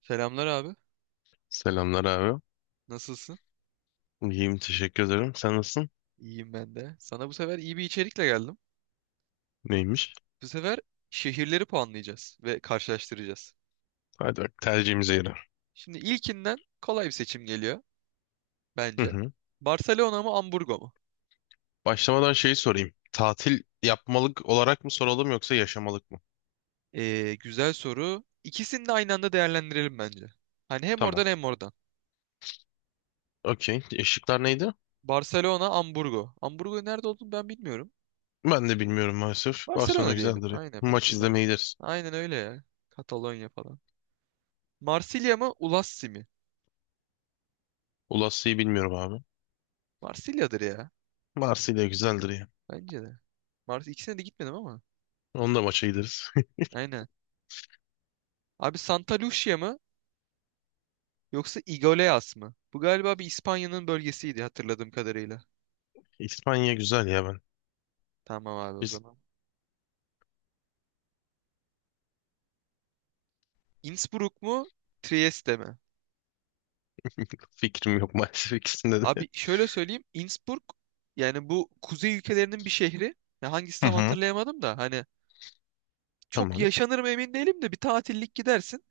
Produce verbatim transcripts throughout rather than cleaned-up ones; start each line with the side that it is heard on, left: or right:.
right: Selamlar abi.
left: Selamlar abi.
right: Nasılsın?
left: İyiyim teşekkür ederim. Sen nasılsın?
right: İyiyim ben de. Sana bu sefer iyi bir içerikle geldim.
left: Neymiş?
right: Bu sefer şehirleri puanlayacağız ve karşılaştıracağız.
left: Hadi bak tercihimize yarar.
right: Şimdi ilkinden kolay bir seçim geliyor
left: Hı
right: bence.
left: hı.
right: Barcelona mı Hamburgo mu?
left: Başlamadan şeyi sorayım. Tatil yapmalık olarak mı soralım yoksa yaşamalık mı?
right: Ee, güzel soru. İkisini de aynı anda değerlendirelim bence. Hani hem
left: Tamam.
right: oradan hem oradan.
left: Okey. Işıklar neydi?
right: Barcelona, Hamburgo. Hamburgo nerede olduğunu ben bilmiyorum.
left: Ben de bilmiyorum maalesef. Barcelona
right: Barcelona diyelim.
left: güzeldir ya.
right: Aynen
left: Maç
right: bence. Bar-
left: izlemeye gideriz.
right: Aynen öyle ya. Katalonya falan. Marsilya mı Ulassi mi?
left: Ulassi'yi bilmiyorum abi.
right: Marsilya'dır ya.
left: Marsilya güzeldir ya.
right: Bence de. Mars ikisine de gitmedim ama.
left: Onu da maça gideriz.
right: Aynen. Abi Santa Lucia mı yoksa Iglesias mı? Bu galiba bir İspanya'nın bölgesiydi hatırladığım kadarıyla.
left: İspanya güzel ya ben.
right: Tamam abi o
left: Biz
right: zaman. Innsbruck mu Trieste mi?
left: fikrim yok maalesef ikisinde de.
right: Abi şöyle söyleyeyim Innsbruck yani bu kuzey ülkelerinin bir şehri. Ya hangisi
left: Hı
right: tam
left: hı.
right: hatırlayamadım da hani çok
left: Tamam.
right: yaşanır mı emin değilim de bir tatillik gidersin.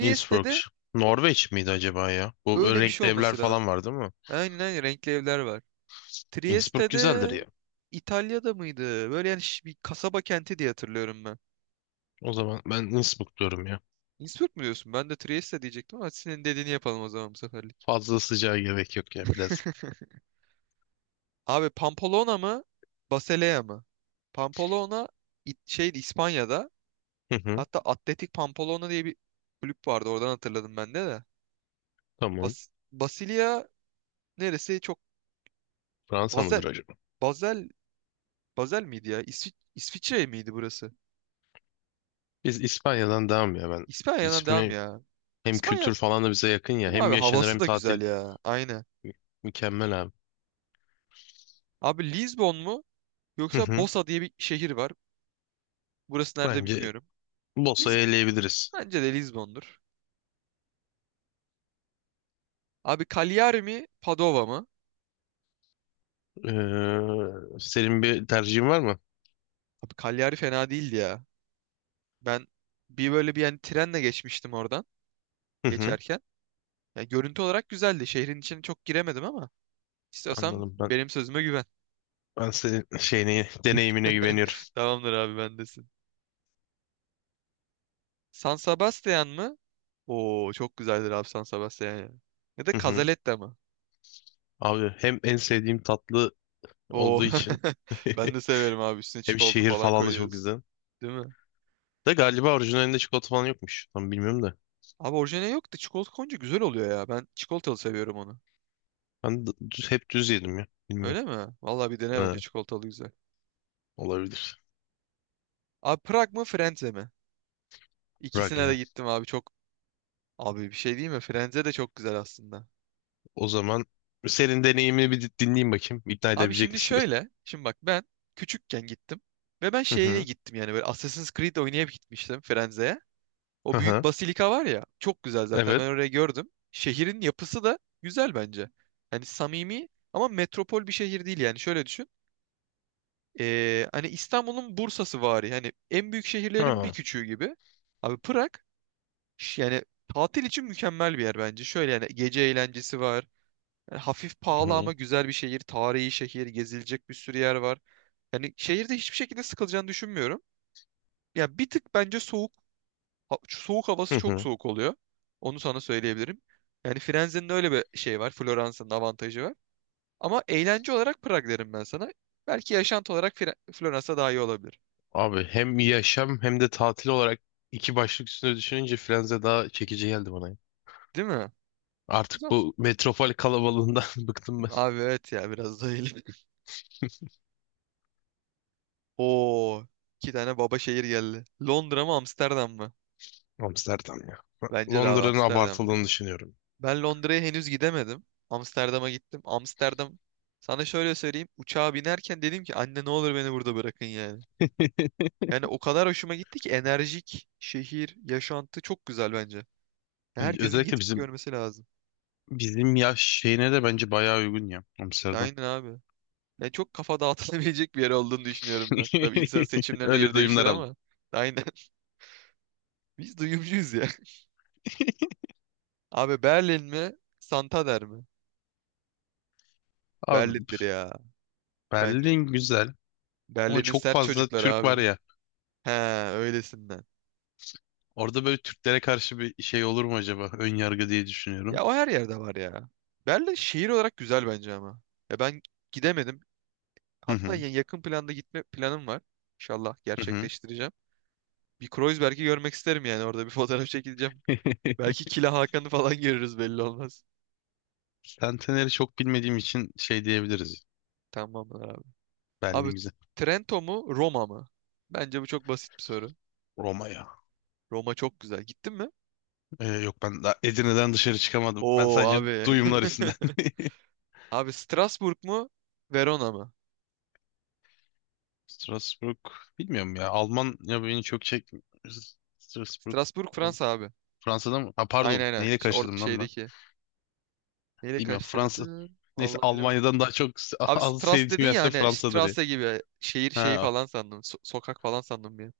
left: Innsbruck. Norveç miydi acaba ya? Bu
right: öyle bir şey
left: renkli evler
right: olması
left: falan
right: lazım.
left: var değil mi?
right: Aynen aynen renkli evler var.
left: Innsbruck güzeldir
right: Trieste'de
left: ya.
right: İtalya'da mıydı? Böyle yani şi- bir kasaba kenti diye hatırlıyorum ben.
left: O zaman ben Innsbruck diyorum ya.
right: Innsbruck mu diyorsun? Ben de Trieste diyecektim ama hadi senin dediğini yapalım o zaman bu seferlik.
left: Fazla sıcağa gerek yok ya biraz.
right: Abi Pamplona mı? Basilea mı? Pamplona it- şeydi İspanya'da.
left: Hı hı,
right: Hatta Atletik Pamplona diye bir kulüp vardı. Oradan hatırladım ben de de.
left: tamam.
right: Bas Basilea neresi? Çok
left: Fransa mıdır
right: Basel.
left: acaba?
right: Basel. Basel miydi ya? İsvi İsviçre miydi burası?
left: Biz İspanya'dan devam ya ben.
right: İspanya'dan devam
left: İsmi
right: ya.
left: hem
right: İspanya
left: kültür falan da bize yakın ya.
right: değil mi
left: Hem
right: abi?
left: yaşanır
right: Havası
left: hem
right: da
left: tatil.
right: güzel ya. Aynen.
left: Mü- Mükemmel abi.
right: Abi Lisbon mu?
left: Hı
right: Yoksa
left: hı,
right: Bosa diye bir şehir var. Burası nerede
left: bence
right: bilmiyorum. Liz
left: Bosa'yı eleyebiliriz.
right: Bence de Lizbon'dur. Abi Cagliari mi Padova mı?
left: Ee, senin bir tercihin var mı?
right: Abi Cagliari fena değildi ya. Ben bir böyle bir yani trenle geçmiştim oradan
left: Hı hı,
right: geçerken. Ya görüntü olarak güzeldi. Şehrin içine çok giremedim ama istiyorsan
left: anladım ben.
right: benim sözüme güven.
left: Ben senin şeyine, deneyimine güveniyorum.
right: Tamamdır abi bendesin. San Sebastian mı? Oo çok güzeldir abi San Sebastian ya. Ya da
left: Hı hı.
right: Cazaletta mı?
left: Abi hem en sevdiğim tatlı
right: Oo
left: olduğu için
right: ben de severim abi üstüne
left: hem
right: çikolata
left: şehir
right: falan
left: falan da çok
right: koyuyoruz.
left: güzel.
right: Değil mi?
left: De galiba orijinalinde çikolata falan yokmuş. Tam bilmiyorum da.
right: Abi orijinali yok da çikolata koyunca güzel oluyor ya. Ben çikolatalı seviyorum onu.
left: Ben d- düz, hep düz yedim ya. Bilmiyorum.
right: Öyle mi? Vallahi bir dene
left: Ha,
right: bence çikolatalı güzel.
left: olabilir.
right: Abi Prag mı Frenze mi?
left: Rag
right: İkisine
left: ya.
right: de gittim abi çok. Abi bir şey değil mi? Frenze de çok güzel aslında.
left: O zaman senin deneyimini bir dinleyeyim bakayım. İkna
right: Abi
left: edebilecek
right: şimdi
left: misin beni?
right: şöyle. Şimdi bak ben küçükken gittim. Ve ben
left: Hı
right: şeyle
left: hı.
right: gittim yani böyle Assassin's Creed oynayıp gitmiştim Frenze'ye.
left: Hı
right: O büyük
left: hı.
right: basilika var ya. Çok güzel zaten ben
left: Evet.
right: orayı gördüm. Şehrin yapısı da güzel bence. Hani samimi ama metropol bir şehir değil yani. Şöyle düşün. Ee, hani İstanbul'un Bursa'sı var yani en büyük şehirlerin bir
left: Ha.
right: küçüğü gibi. Abi Prag Ş- Yani tatil için mükemmel bir yer bence. Şöyle yani gece eğlencesi var. Yani hafif
left: Hı
right: pahalı
left: hı.
right: ama güzel bir şehir. Tarihi şehir. Gezilecek bir sürü yer var. Yani şehirde hiçbir şekilde sıkılacağını düşünmüyorum. Ya bir tık bence soğuk. ha- Soğuk
left: Hı
right: havası çok
left: hı.
right: soğuk oluyor. Onu sana söyleyebilirim. Yani Firenze'nin öyle bir şey var. Floransa'nın avantajı var. Ama eğlence olarak Prag derim ben sana. Belki yaşantı olarak Fire- Floransa daha iyi olabilir.
left: Abi hem yaşam hem de tatil olarak iki başlık üstüne düşününce Frenze daha çekici geldi bana. Ya.
right: Değil mi? O
left: Artık
right: zaman-
left: bu metropol kalabalığından bıktım ben.
right: Abi evet ya biraz da öyle. Oo, iki tane baba şehir geldi. Londra mı Amsterdam mı?
left: Amsterdam ya.
right: Bence de abi
left: Londra'nın
right: Amsterdam
left: abartıldığını
right: ya.
left: düşünüyorum.
right: Ben Londra'ya henüz gidemedim. Amsterdam'a gittim. Amsterdam sana şöyle söyleyeyim. Uçağa binerken dedim ki anne ne olur beni burada bırakın yani. Yani o kadar hoşuma gitti ki enerjik şehir, yaşantı çok güzel bence.
left: Yani
right: Herkesin
left: özellikle
right: gidip
left: bizim
right: görmesi lazım.
left: Bizim yaş şeyine de bence bayağı uygun ya Amsterdam.
right: Aynen abi. Yani çok kafa dağıtılabilecek bir yer olduğunu düşünüyorum ben. Tabii insan seçimlerine
left: Öyle
right: göre değişir
left: duyumlar aldım.
right: ama. Aynen. Biz duyumcuyuz ya. Abi Berlin mi? Santander mi?
left: Abi
right: Berlin'dir ya bence.
left: Berlin güzel ama
right: Berlin'in
left: çok
right: sert
left: fazla
right: çocukları
left: Türk
right: abi.
left: var ya.
right: He öylesinden.
left: Orada böyle Türklere karşı bir şey olur mu acaba? Ön yargı diye düşünüyorum.
right: Ya o her yerde var ya. Berlin şehir olarak güzel bence ama. Ya ben gidemedim.
left: Hı
right: Hatta
left: hı.
right: ya- yakın planda gitme planım var. İnşallah
left: Hı hı.
right: gerçekleştireceğim. Bir Kreuzberg'i görmek isterim yani orada bir fotoğraf çekileceğim. Belki Kila Hakan'ı falan görürüz belli olmaz.
left: Centenary'i çok bilmediğim için şey diyebiliriz.
right: Tamamdır abi. Abi
left: Berlin güzel.
right: Trento mu Roma mı? Bence bu çok basit bir soru.
left: Roma ya.
right: Roma çok güzel. Gittin mi?
left: Ee, yok ben daha Edirne'den dışarı çıkamadım. Ben
right: Oo
left: sadece
right: abi.
left: duyumlar üstünden.
right: Abi Strasbourg mu Verona mı?
left: Strasbourg bilmiyorum ya. Alman ya beni çok çek Strasbourg
right: Strasbourg Fransa abi.
left: Fransa'da mı? Ha,
right: Aynen
left: pardon.
right: aynen.
left: Neyle
right: Şey, or
left: karıştırdım lan ben?
right: şeydeki. Neyle
left: Bilmiyorum. Fransa.
right: karıştırdım?
left: Neyse
right: Allah bilemedim.
left: Almanya'dan daha çok s-
right: Abi
left: az
right: Stras dedin
left: sevdiğim yer
right: ya
left: ise
right: hani
left: Fransa'dır ya.
right: Strasse gibi şehir şeyi
left: Ha,
right: falan sandım. so- sokak falan sandım bir an.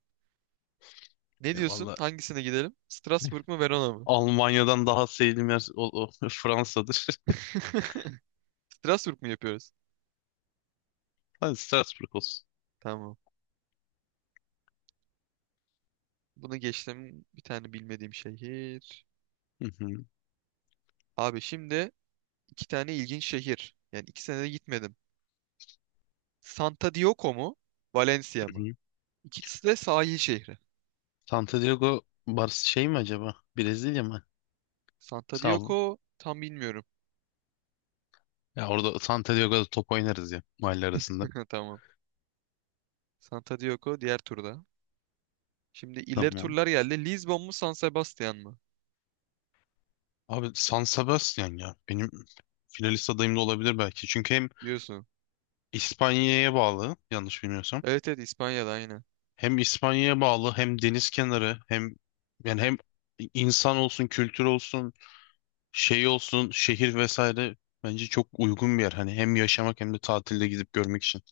right: Ne
left: ya
right: diyorsun?
left: valla
right: Hangisine gidelim? Strasbourg mu Verona mı?
left: Almanya'dan daha sevdiğim yer o, o Fransa'dır.
right: Strasbourg mu yapıyoruz?
left: Hadi Strasbourg olsun.
right: Tamam. Bunu geçtim. Bir tane bilmediğim şehir.
left: Hı hı, hı
right: Abi şimdi iki tane ilginç şehir. Yani iki sene de gitmedim. Santa Dioco mu? Valencia mı?
left: hı.
right: İkisi de sahil şehri.
left: Santo Diego Bar şey mi acaba? Brezilya mı?
right: Santa
left: Sağ ol.
right: Dioco tam bilmiyorum.
left: Ya orada Santo Diego'da top oynarız ya mahalle arasında.
right: Tamam. Santa Diogo diğer turda. Şimdi ileri
left: Tamam.
right: turlar geldi. Lisbon mu San Sebastian mı?
left: Abi San Sebastian ya. Benim finalist adayım da olabilir belki. Çünkü hem
right: Diyorsun.
left: İspanya'ya bağlı yanlış bilmiyorsam.
right: Evet evet İspanya'da aynı.
left: Hem İspanya'ya bağlı hem deniz kenarı hem yani hem insan olsun kültür olsun şey olsun şehir vesaire bence çok uygun bir yer. Hani hem yaşamak hem de tatilde gidip görmek için.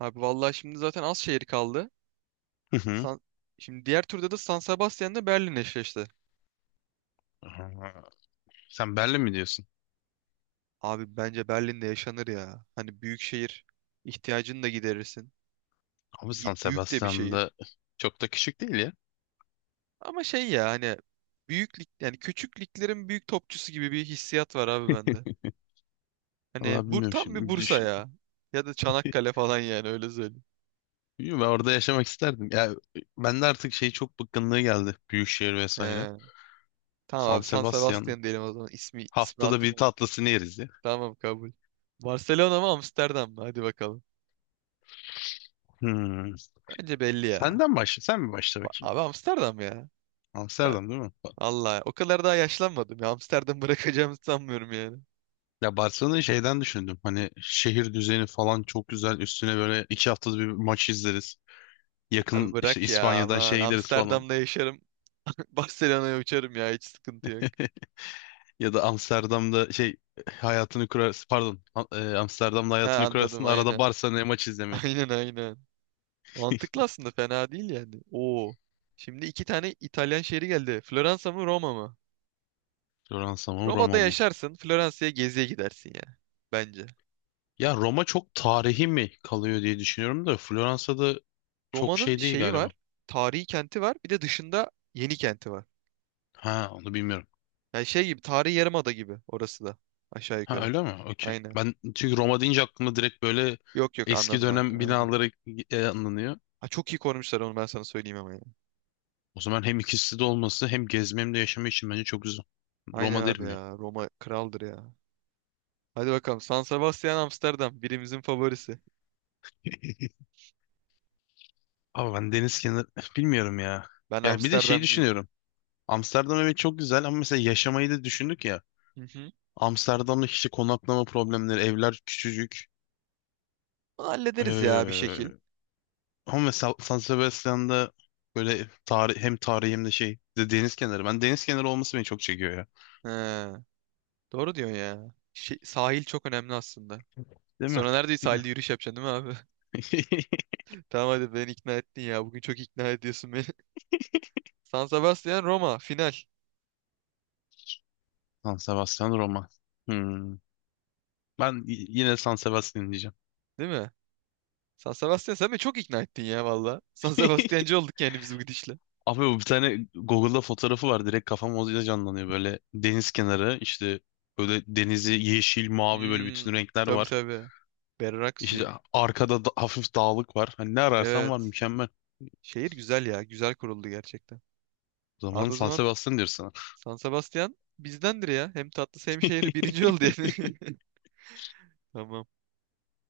right: Abi vallahi şimdi zaten az şehir kaldı.
left: Hı hı.
right: San... Şimdi diğer turda da San Sebastian'la Berlin eşleşti.
left: Aa, sen Berlin mi diyorsun?
right: Abi bence Berlin'de yaşanır ya. Hani büyük şehir ihtiyacını da giderirsin.
left: Abi
right: Y-
left: San
right: Büyük de bir şehir.
left: Sebastian'da çok da küçük değil ya.
right: Ama şey ya hani büyük lig yani küçük liglerin büyük topçusu gibi bir hissiyat var abi bende. Hani
left: Vallahi
right: bu
left: bilmiyorum
right: tam
left: şimdi.
right: bir
left: Bir
right: Bursa
left: düşün.
right: ya. Ya da Çanakkale falan yani öyle söyleyeyim.
left: Bilmiyorum, ben orada yaşamak isterdim. Ya ben de artık şey çok bıkkınlığı geldi. Büyükşehir vesaire.
right: He. Tamam
left: San
right: abi San
left: Sebastian.
right: Sebastian diyelim o zaman. İsmi ismi
left: Haftada bir
right: hatırlamıyorum.
left: tatlısını yeriz ya.
right: Tamam kabul. Barcelona mı Amsterdam mı? Hadi bakalım.
left: Hmm.
right: Bence belli ya.
left: Senden başla. Sen mi başla
right: Ba-
left: bakayım?
right: Abi Amsterdam ya. Ben
left: Amsterdam değil mi?
right: Allah o kadar daha yaşlanmadım ya. Amsterdam bırakacağımı sanmıyorum yani.
left: Ya Barcelona'yı şeyden düşündüm. Hani şehir düzeni falan çok güzel. Üstüne böyle iki haftada bir maç izleriz.
right: Abi
left: Yakın işte
right: bırak ya
left: İspanya'dan
right: aman.
left: şey gideriz falan.
right: Amsterdam'da yaşarım. Barcelona'ya uçarım ya. Hiç sıkıntı yok.
left: Ya da Amsterdam'da şey hayatını kurarsın. Pardon. Am- e, Amsterdam'da
right: Ha
left: hayatını kurarsın.
right: anladım
left: Arada
right: aynen.
left: Barcelona'ya maç izlemeye.
right: Aynen aynen. Mantıklı aslında fena değil yani. Oo. Şimdi iki tane İtalyan şehri geldi. Floransa mı Roma mı?
left: Floransa mı
right: Roma'da
left: Roma mı?
right: yaşarsın, Floransa'ya geziye gidersin ya. Bence.
left: Ya Roma çok tarihi mi kalıyor diye düşünüyorum da Floransa'da çok
right: Roma'nın
left: şey değil
right: şeyi var,
left: galiba.
right: tarihi kenti var, bir de dışında yeni kenti var.
left: Ha onu bilmiyorum.
right: Yani şey gibi, tarihi yarımada gibi orası da. Aşağı
left: Ha
right: yukarı.
left: öyle mi? Okey.
right: Aynen.
left: Ben çünkü Roma deyince aklımda direkt böyle
right: Yok yok
left: eski
right: anladım anladım.
left: dönem
right: Aynen.
left: binaları e, anlanıyor.
right: Ha, çok iyi korumuşlar onu ben sana söyleyeyim ama ya.
left: O zaman hem ikisi de olması hem gezme hem de yaşama için bence çok güzel.
right: Aynen
left: Roma
right: abi
left: derim ya.
right: ya. Roma kraldır ya. Hadi bakalım. San Sebastian Amsterdam. Birimizin favorisi.
left: Ama ben deniz kenarı bilmiyorum ya.
right: Ben
left: Ya bir de şey
right: Amsterdamcıyım.
left: düşünüyorum. Amsterdam evet çok güzel ama mesela yaşamayı da düşündük ya.
right: Hı hı.
left: Amsterdam'da işte konaklama problemleri, evler küçücük.
right: Bunu hallederiz ya bir şekil.
left: Ee, ama mesela San Sebastian'da böyle tarih, hem tarihi hem de şey de deniz kenarı. Ben deniz kenarı olması beni çok çekiyor ya.
right: He, doğru diyorsun ya. Şey, sahil çok önemli aslında.
left: Değil mi?
right: Sonra nerede sahilde
left: Bilmiyorum.
right: yürüyüş yapacaksın değil mi abi? Tamam hadi beni ikna ettin ya. Bugün çok ikna ediyorsun beni. San Sebastian Roma final.
left: San Sebastian Roma. Hmm. Ben y- yine San Sebastian diyeceğim.
right: Değil mi? San Sebastian sen beni çok ikna ettin ya valla. San Sebastiancı olduk yani biz bu gidişle.
left: Abi bu bir tane Google'da fotoğrafı var. Direkt kafam o canlanıyor. Böyle deniz kenarı işte böyle denizi yeşil, mavi böyle
right: Hmm,
left: bütün renkler
right: tabii
left: var.
right: tabii. Berrak suyu.
left: İşte arkada da hafif dağlık var. Hani ne ararsan var
right: Evet.
left: mükemmel.
right: Şehir güzel ya. Güzel kuruldu gerçekten.
left: O zaman
right: Abi o
left: San
right: zaman
left: Sebastian diyorsun
right: San Sebastian bizdendir ya. Hem tatlı hem şehri birinci oldu yani. Tamam.